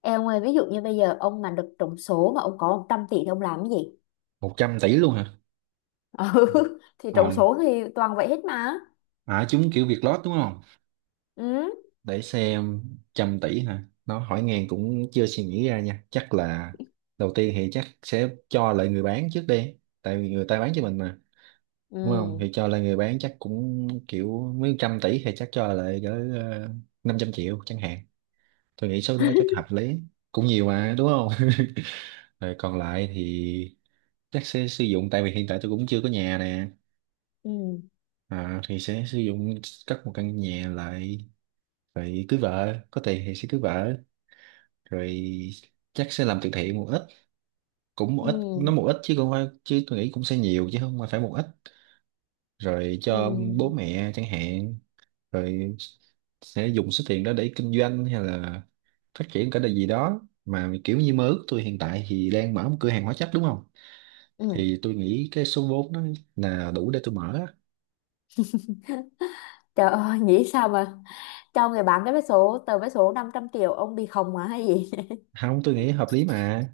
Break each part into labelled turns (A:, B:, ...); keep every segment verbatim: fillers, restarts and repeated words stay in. A: Em ơi, ví dụ như bây giờ ông mà được trúng số mà ông có một trăm tỷ thì ông làm cái gì?
B: Một trăm tỷ luôn hả?
A: Ừ, thì trúng
B: Ờ,
A: số thì toàn vậy hết mà.
B: à, chúng kiểu Việt lót đúng không?
A: Ừ.
B: Để xem trăm tỷ hả? Nó hỏi ngang cũng chưa suy nghĩ ra nha. Chắc là đầu tiên thì chắc sẽ cho lại người bán trước đi. Tại vì người ta bán cho mình mà. Đúng không?
A: Ừ.
B: Thì cho lại người bán chắc cũng kiểu mấy trăm tỷ thì chắc cho lại cỡ ờ, năm trăm triệu chẳng hạn. Tôi nghĩ số đó chắc hợp lý. Cũng nhiều mà đúng không? Rồi còn lại thì chắc sẽ sử dụng, tại vì hiện tại tôi cũng chưa có nhà nè,
A: Ừ.
B: à, thì sẽ sử dụng cất một căn nhà lại, rồi cưới vợ, có tiền thì sẽ cưới vợ, rồi chắc sẽ làm từ thiện một ít. Cũng một ít, nó
A: Ừ.
B: một ít, chứ không phải, chứ tôi nghĩ cũng sẽ nhiều chứ không phải một ít, rồi
A: Ừ.
B: cho bố mẹ chẳng hạn, rồi sẽ dùng số tiền đó để kinh doanh hay là phát triển cái điều gì đó mà kiểu như mơ ước. Tôi hiện tại thì đang mở một cửa hàng hóa chất đúng không,
A: Ừ.
B: thì tôi nghĩ cái số vốn đó là đủ để tôi mở á.
A: Trời ơi, nghĩ sao mà cho người bán cái vé số, tờ vé số năm trăm triệu ông bị khùng mà hay gì?
B: Không, tôi nghĩ hợp lý mà.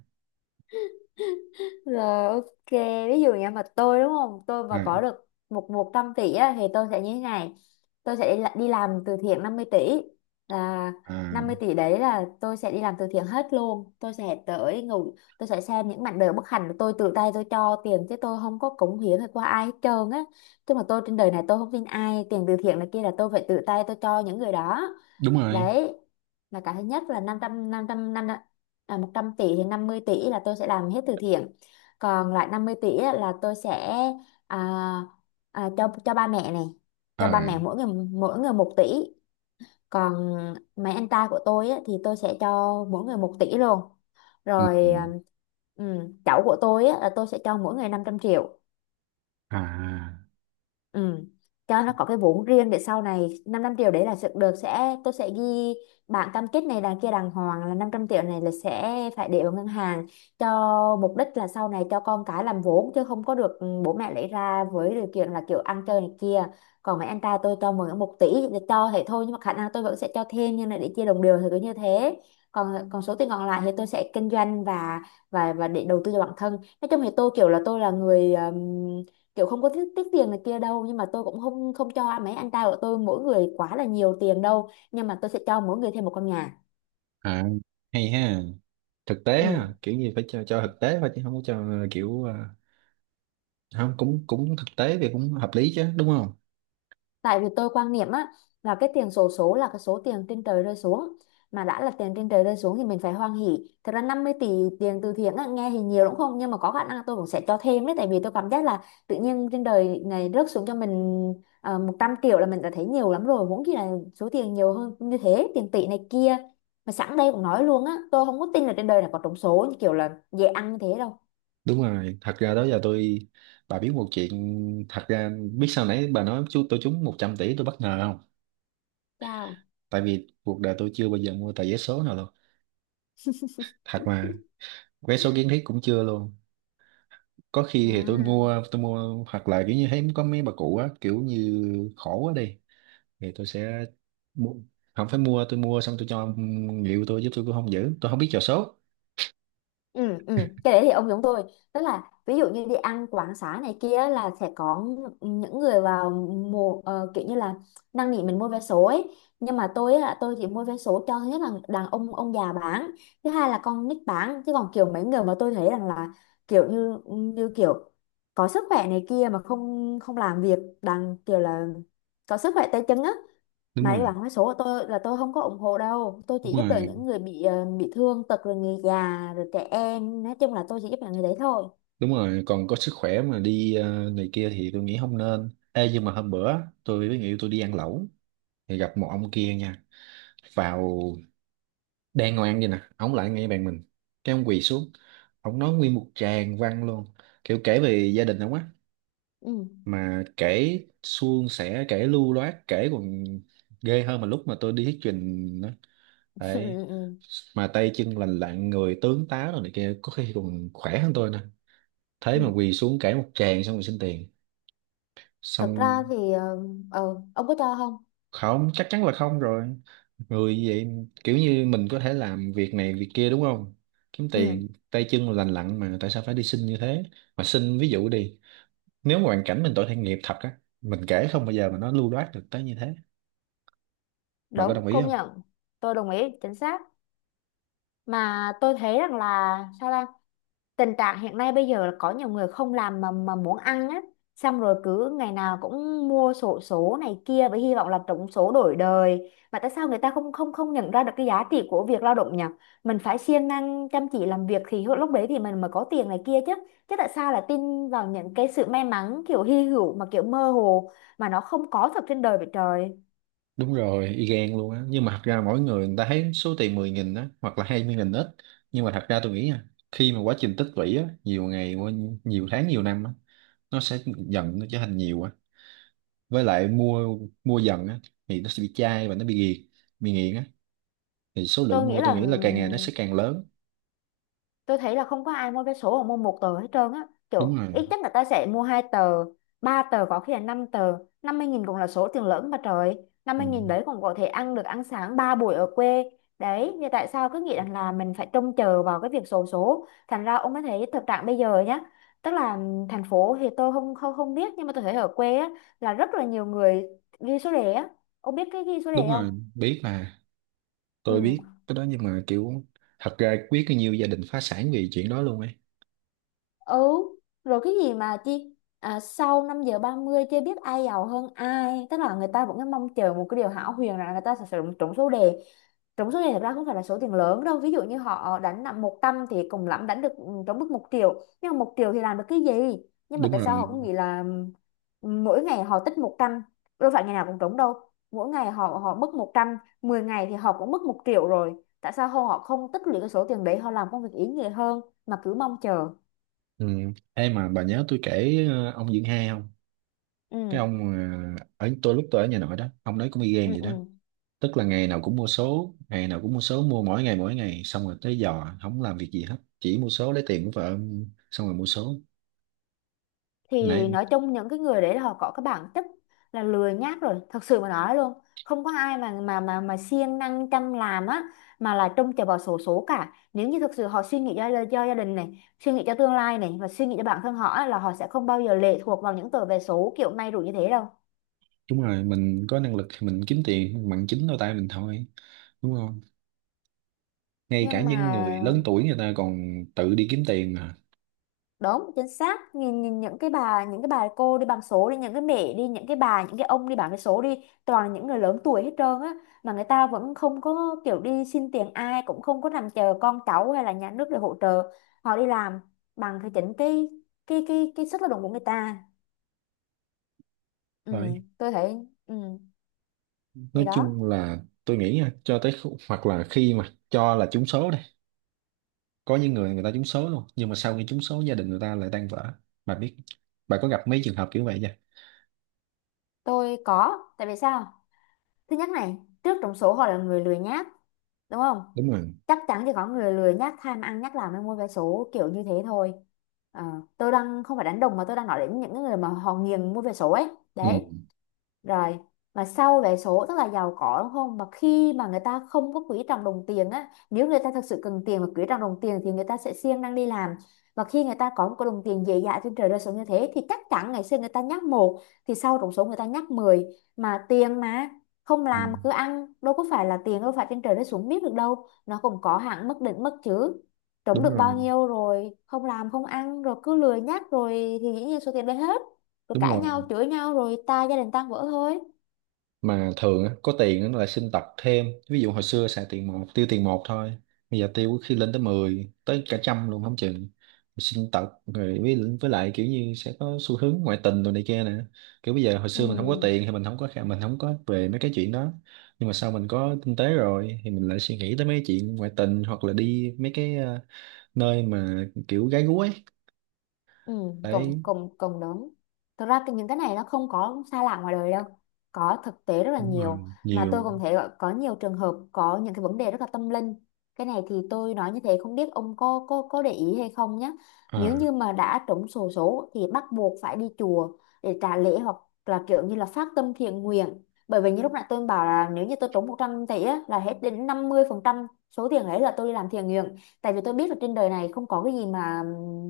A: Rồi ok, ví dụ như mà tôi đúng không? Tôi mà
B: À,
A: có được một một trăm tỷ á, thì tôi sẽ như thế này. Tôi sẽ đi, la- đi làm từ thiện năm mươi tỷ, là năm mươi
B: à,
A: tỷ đấy là tôi sẽ đi làm từ thiện hết luôn. Tôi sẽ tới ngủ, tôi sẽ xem những mảnh đời bất hạnh của tôi, tự tay tôi cho tiền chứ tôi không có cống hiến hay qua ai hết trơn á. Chứ mà tôi trên đời này tôi không tin ai, tiền từ thiện này kia là tôi phải tự tay tôi cho những người đó.
B: đúng rồi.
A: Đấy là cái thứ nhất, là năm trăm năm trăm năm à, một trăm tỷ thì năm mươi tỷ là tôi sẽ làm hết từ thiện, còn lại năm mươi tỷ á, là tôi sẽ à, à, cho cho ba mẹ này,
B: Ờ.
A: cho ba mẹ mỗi người, mỗi người một tỷ. Còn mấy anh trai của tôi á, thì tôi sẽ cho mỗi người một tỷ luôn.
B: Ừ.
A: Rồi à, ừ, cháu của tôi á, là tôi sẽ cho mỗi người năm trăm triệu.
B: À.
A: Ừ. Cho nó có cái vốn riêng để sau này, năm trăm triệu đấy là sự được sẽ tôi sẽ ghi bản cam kết này đằng kia đàng hoàng là năm trăm triệu này là sẽ phải để vào ngân hàng, cho mục đích là sau này cho con cái làm vốn, chứ không có được ừ, bố mẹ lấy ra với điều kiện là kiểu ăn chơi này kia. Còn mấy anh trai tôi cho mượn một tỷ thì cho thế thôi, nhưng mà khả năng tôi vẫn sẽ cho thêm, nhưng là để chia đồng đều thì cứ như thế. Còn còn số tiền còn lại thì tôi sẽ kinh doanh và và và để đầu tư cho bản thân. Nói chung thì tôi kiểu là tôi là người kiểu không có tiếc, tiếc tiền này kia đâu, nhưng mà tôi cũng không không cho mấy anh trai của tôi mỗi người quá là nhiều tiền đâu, nhưng mà tôi sẽ cho mỗi người thêm một căn nhà.
B: À. Hay ha. Thực tế
A: Ừ.
B: ha, kiểu như phải cho cho thực tế thôi chứ không có cho kiểu à, không. Cũng cũng thực tế thì cũng hợp lý chứ đúng không?
A: Tại vì tôi quan niệm á, là cái tiền xổ số là cái số tiền trên trời rơi xuống, mà đã là tiền trên trời rơi xuống thì mình phải hoan hỉ. Thật ra năm mươi tỷ tiền từ thiện á, nghe thì nhiều đúng không, nhưng mà có khả năng tôi cũng sẽ cho thêm đấy, tại vì tôi cảm giác là tự nhiên trên đời này rớt xuống cho mình. Ờ, một trăm triệu là mình đã thấy nhiều lắm rồi, huống chi là số tiền nhiều hơn như thế, tiền tỷ này kia. Mà sẵn đây cũng nói luôn á, tôi không có tin là trên đời này có trúng số như kiểu là dễ ăn như thế đâu.
B: Đúng rồi. Thật ra đó giờ tôi, bà biết một chuyện, thật ra biết sao, nãy bà nói chú tôi trúng một trăm tỷ tôi bất ngờ không.
A: Chao
B: Tại vì cuộc đời tôi chưa bao giờ mua tờ vé số nào luôn, thật mà, vé số kiến thiết cũng chưa luôn. Có khi thì tôi
A: à.
B: mua tôi mua hoặc là kiểu như thấy có mấy bà cụ á, kiểu như khổ quá đi, thì tôi sẽ mua. Không phải mua, tôi mua xong tôi cho người yêu tôi, giúp tôi cũng không giữ, tôi không biết trò số.
A: Ừ, ừ. Cái đấy thì ông giống tôi, tức là ví dụ như đi ăn quán xá này kia là sẽ có những người vào mùa ờ, kiểu như là năn nỉ mình mua vé số ấy, nhưng mà tôi á, tôi chỉ mua vé số cho thứ nhất là đàn ông ông già bán, thứ hai là con nít bán. Chứ còn kiểu mấy người mà tôi thấy rằng là kiểu như như kiểu có sức khỏe này kia mà không không làm việc, đang kiểu là có sức khỏe tay chân á,
B: Đúng
A: mà đi
B: rồi.
A: bán vé số là tôi là tôi không có ủng hộ đâu. Tôi
B: Đúng
A: chỉ giúp đỡ
B: rồi.
A: những người bị ờ, bị thương tật rồi người già rồi trẻ em, nói chung là tôi chỉ giúp đỡ người đấy thôi.
B: Đúng rồi, còn có sức khỏe mà đi ờ, này kia thì tôi nghĩ không nên. Ê, nhưng mà hôm bữa tôi với người yêu tôi đi ăn lẩu thì gặp một ông kia nha, vào đang ngồi ăn vậy nè, ông lại ngay bàn mình, cái ông quỳ xuống, ông nói nguyên một tràng văn luôn, kiểu kể về gia đình ông á,
A: Ừ.
B: mà kể suôn sẻ, kể lưu loát, kể còn ghê hơn mà lúc mà tôi đi thuyết trình nữa.
A: Ừ.
B: Đấy,
A: Ừ, ừ.
B: mà tay chân lành lặn, người tướng tá rồi này kia, có khi còn khỏe hơn tôi nè, thế mà
A: Ừ.
B: quỳ xuống cãi một tràng xong rồi xin tiền.
A: Thực
B: Xong
A: ra thì ờ, ờ, ông có cho không?
B: không, chắc chắn là không rồi. Người như vậy, kiểu như mình có thể làm việc này việc kia đúng không, kiếm tiền,
A: Ừ.
B: tay chân lành lặn mà tại sao phải đi xin như thế? Mà xin ví dụ đi, nếu mà hoàn cảnh mình tội thiện nghiệp thật á, mình kể không bao giờ mà nó lưu loát được tới như thế. Bà có
A: Đúng,
B: đồng ý
A: công
B: không?
A: nhận. Tôi đồng ý, chính xác. Mà tôi thấy rằng là sao ta, tình trạng hiện nay bây giờ là có nhiều người không làm mà mà muốn ăn á, xong rồi cứ ngày nào cũng mua xổ số này kia với hy vọng là trúng số đổi đời. Mà tại sao người ta không không không nhận ra được cái giá trị của việc lao động nhỉ? Mình phải siêng năng chăm chỉ làm việc thì lúc đấy thì mình mới có tiền này kia chứ. Chứ tại sao lại tin vào những cái sự may mắn kiểu hy hữu mà kiểu mơ hồ, mà nó không có thật trên đời vậy trời.
B: Đúng rồi, y gan luôn á. Nhưng mà thật ra mỗi người, người ta thấy số tiền mười nghìn á hoặc là hai mươi nghìn ít, nhưng mà thật ra tôi nghĩ nha, khi mà quá trình tích lũy á, nhiều ngày qua, nhiều tháng nhiều năm á, nó sẽ dần nó trở thành nhiều á. Với lại mua, mua dần á, thì nó sẽ bị chai và nó bị nghiện. Bị nghiện á thì số
A: tôi
B: lượng
A: nghĩ
B: mua tôi
A: là
B: nghĩ là càng ngày nó sẽ càng lớn.
A: tôi thấy là không có ai mua vé số hoặc mua một tờ hết trơn á,
B: Đúng
A: kiểu
B: rồi.
A: ít nhất là ta sẽ mua hai tờ, ba tờ, có khi là năm tờ. Năm mươi nghìn cũng là số tiền lớn mà trời, năm
B: Ừ.
A: mươi nghìn đấy còn có thể ăn được ăn sáng ba buổi ở quê. Đấy thì tại sao cứ nghĩ rằng là mình phải trông chờ vào cái việc xổ số? Thành ra ông mới thấy thực trạng bây giờ nhá, tức là ừm, thành phố thì tôi không không không biết, nhưng mà tôi thấy ở quê á là rất là nhiều người ghi số đề á. Ông biết cái ghi số
B: Đúng
A: đề không?
B: rồi, biết mà. Tôi biết
A: Ừ.
B: cái đó, nhưng mà kiểu, thật ra biết bao nhiêu gia đình phá sản vì chuyện đó luôn ấy.
A: Ừ. Rồi cái gì mà chi à, sau năm giờ ba mươi chưa biết ai giàu hơn ai, tức là người ta vẫn cứ mong chờ một cái điều hão huyền rằng là người ta sẽ trúng trúng số đề. Trúng số đề thật ra không phải là số tiền lớn đâu, ví dụ như họ đánh nặng một trăm thì cùng lắm đánh được ừ, trúng mức một triệu, nhưng mà một triệu thì làm được cái gì? Nhưng mà
B: Đúng
A: tại sao
B: rồi.
A: họ cũng nghĩ là ừ, mỗi ngày họ tích một trăm? Đâu phải ngày nào cũng trúng đâu, mỗi ngày họ họ mất một trăm, mười ngày thì họ cũng mất một triệu rồi. Tại sao họ không tích lũy cái số tiền đấy, họ làm công việc ý nghĩa hơn mà cứ mong chờ?
B: Ừ. Ê, mà bà nhớ tôi kể ờ, ông Dưỡng Hai không? Cái
A: Ừ.
B: ông ờ, ở tôi lúc tôi ở nhà nội đó, ông đấy cũng y gan
A: Ừ,
B: vậy đó.
A: ừ.
B: Tức là ngày nào cũng mua số, ngày nào cũng mua số, mua mỗi ngày mỗi ngày, xong rồi tới giò không làm việc gì hết, chỉ mua số, lấy tiền của vợ xong rồi mua số.
A: Thì
B: Nãy.
A: nói chung những cái người đấy là họ có cái bản chất là lười nhác rồi, thật sự mà nói luôn. Không có ai mà mà mà mà siêng năng chăm làm á mà là trông chờ vào xổ số cả. Nếu như thực sự họ suy nghĩ cho, cho gia đình này, suy nghĩ cho tương lai này, và suy nghĩ cho bản thân họ á, là họ sẽ không bao giờ lệ thuộc vào những tờ vé số kiểu may rủi như thế đâu.
B: Đúng rồi, mình có năng lực thì mình kiếm tiền bằng chính đôi tay mình thôi, đúng không? Ngay cả
A: Nhưng
B: những
A: mà
B: người lớn tuổi người ta còn tự đi kiếm tiền mà.
A: đúng, chính xác, nhìn, nhìn những cái bà, những cái bà cô đi bằng số đi, những cái mẹ đi, những cái bà những cái ông đi bằng cái số đi, toàn là những người lớn tuổi hết trơn á, mà người ta vẫn không có kiểu đi xin tiền ai, cũng không có nằm chờ con cháu hay là nhà nước để hỗ trợ. Họ đi làm bằng cái chính cái cái cái cái sức lao động của người ta. Ừ.
B: Đấy.
A: Tôi thấy ừ, thì
B: Nói
A: đó.
B: chung là, tôi nghĩ nha, cho tới khu- hoặc là khi mà cho là trúng số, có những người người ta trúng số luôn nhưng mà sau khi trúng số gia đình người ta lại tan vỡ. Bà biết, bà có gặp mấy trường hợp kiểu vậy chưa?
A: Tôi có, tại vì sao? Thứ nhất này, trước trong số họ là người lười nhác, đúng không?
B: Đúng rồi.
A: Chắc chắn thì có người lười nhác tham ăn nhác làm mới mua vé số kiểu như thế thôi. Ờ, tôi đang không phải đánh đồng, mà tôi đang nói đến những người mà họ nghiền mua vé số ấy
B: Ừ.
A: đấy. Rồi mà sau vé số tức là giàu có đúng không, mà khi mà người ta không có quý trọng đồng tiền á, nếu người ta thật sự cần tiền và quý trọng đồng tiền thì người ta sẽ siêng năng đi làm. Và khi người ta có một cái đồng tiền dễ dãi trên trời rơi xuống như thế, thì chắc chắn ngày xưa người ta nhắc một thì sau trúng số người ta nhắc mười. Mà tiền mà không
B: Ừ.
A: làm mà cứ ăn, đâu có phải là tiền đâu phải trên trời rơi xuống, biết được đâu, nó cũng có hạn mức định mức chứ. Trúng
B: Đúng
A: được bao
B: rồi.
A: nhiêu rồi không làm không ăn rồi cứ lười nhắc rồi, thì dĩ nhiên số tiền đấy hết. Rồi
B: Đúng
A: cãi
B: rồi,
A: nhau chửi nhau rồi ta gia đình tan vỡ thôi.
B: mà thường á, có tiền nó lại xin tật thêm. Ví dụ hồi xưa xài tiền một, tiêu tiền một thôi, bây giờ tiêu có khi lên tới mười tới cả trăm luôn không chừng. Rồi xin tật rồi, với, với lại kiểu như sẽ có xu hướng ngoại tình rồi này kia nè. Kiểu bây giờ, hồi
A: Ừ.
B: xưa mình không có tiền thì mình không có khả- mình không có về mấy cái chuyện đó, nhưng mà sau mình có kinh tế rồi thì mình lại suy nghĩ tới mấy chuyện ngoại tình hoặc là đi mấy cái ờ, nơi mà kiểu gái gú ấy.
A: Ừ, cộng
B: Đấy.
A: cộng cộng lớn. Thực ra cái- những cái này nó không có xa lạ ngoài đời đâu. Có thực tế rất là
B: Đúng rồi,
A: nhiều. Mà tôi
B: nhiều.
A: cũng thấy gọi- có nhiều trường hợp có những cái vấn đề rất là tâm linh. Cái này thì tôi nói như thế không biết ông có có có để ý hay không nhé. Nếu
B: À,
A: như mà đã trúng xổ số thì bắt buộc phải đi chùa để trả lễ, hoặc là kiểu như là phát tâm thiện nguyện. Bởi vì như lúc nãy tôi bảo là nếu như tôi trúng một trăm tỷ á, là hết đến năm mươi phần trăm số tiền ấy là tôi đi làm thiện nguyện. Tại vì tôi biết là trên đời này không có cái gì mà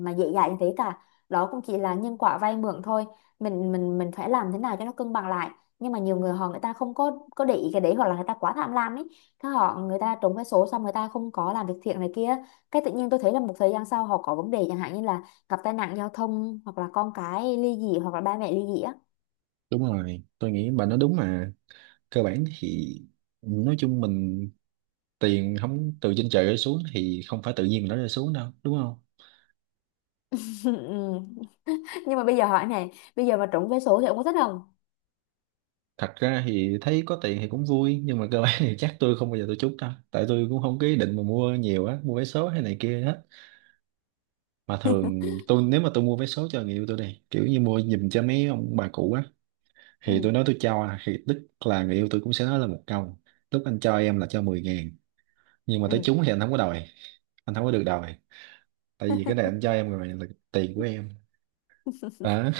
A: mà dễ dàng như thế cả, đó cũng chỉ là nhân quả vay mượn thôi. Mình mình mình phải làm thế nào cho nó cân bằng lại. Nhưng mà nhiều người họ, người ta không có có để ý cái đấy, hoặc là người ta quá tham lam ấy, cái họ, người ta trúng cái số xong người ta không có làm việc thiện này kia. Cái tự nhiên tôi thấy là một thời gian sau họ có vấn đề, chẳng hạn như là gặp tai nạn giao thông, hoặc là con cái ly dị, hoặc là ba mẹ ly dị á.
B: đúng rồi, tôi nghĩ bà nói đúng mà. Cơ bản thì, nói chung, mình tiền không từ trên trời rơi xuống thì không phải tự nhiên mà nó rơi xuống đâu, đúng không?
A: Ừ. Nhưng mà bây giờ hỏi này, bây giờ mà trúng vé số thì ông có thích không?
B: Thật ra thì thấy có tiền thì cũng vui, nhưng mà cơ bản thì chắc tôi không bao giờ tôi trút đâu, tại tôi cũng không có ý định mà mua nhiều á, mua vé số hay này kia hết. Mà thường tôi, nếu mà tôi mua vé số cho người yêu tôi đi, kiểu như mua giùm cho mấy ông bà cụ á, thì
A: Ừ.
B: tôi nói tôi cho, à, thì tức là người yêu tôi cũng sẽ nói là một câu: lúc anh cho em là cho mười ngàn, nhưng mà
A: Ừ.
B: tới trúng thì anh không có đòi, anh không có được đòi, tại vì cái này anh cho em rồi là tiền của em. Đó.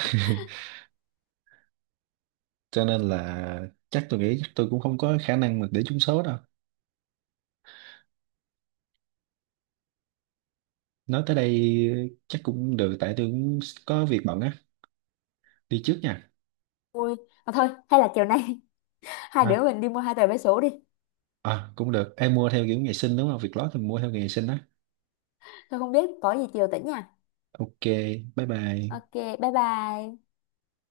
B: Cho nên là chắc tôi nghĩ chắc tôi cũng không có khả năng mà để trúng số đâu. Nói tới đây chắc cũng được, tại tôi cũng có việc bận á, đi trước nha.
A: Vui. Mà thôi, hay là chiều nay hai
B: Hả?
A: đứa mình đi mua hai tờ vé số đi?
B: À cũng được, em mua theo kiểu ngày sinh đúng không, việc lót thì mua theo ngày sinh á.
A: Tôi không biết, có gì chiều tỉnh nha.
B: Ok. Bye bye.
A: Ok, bye bye.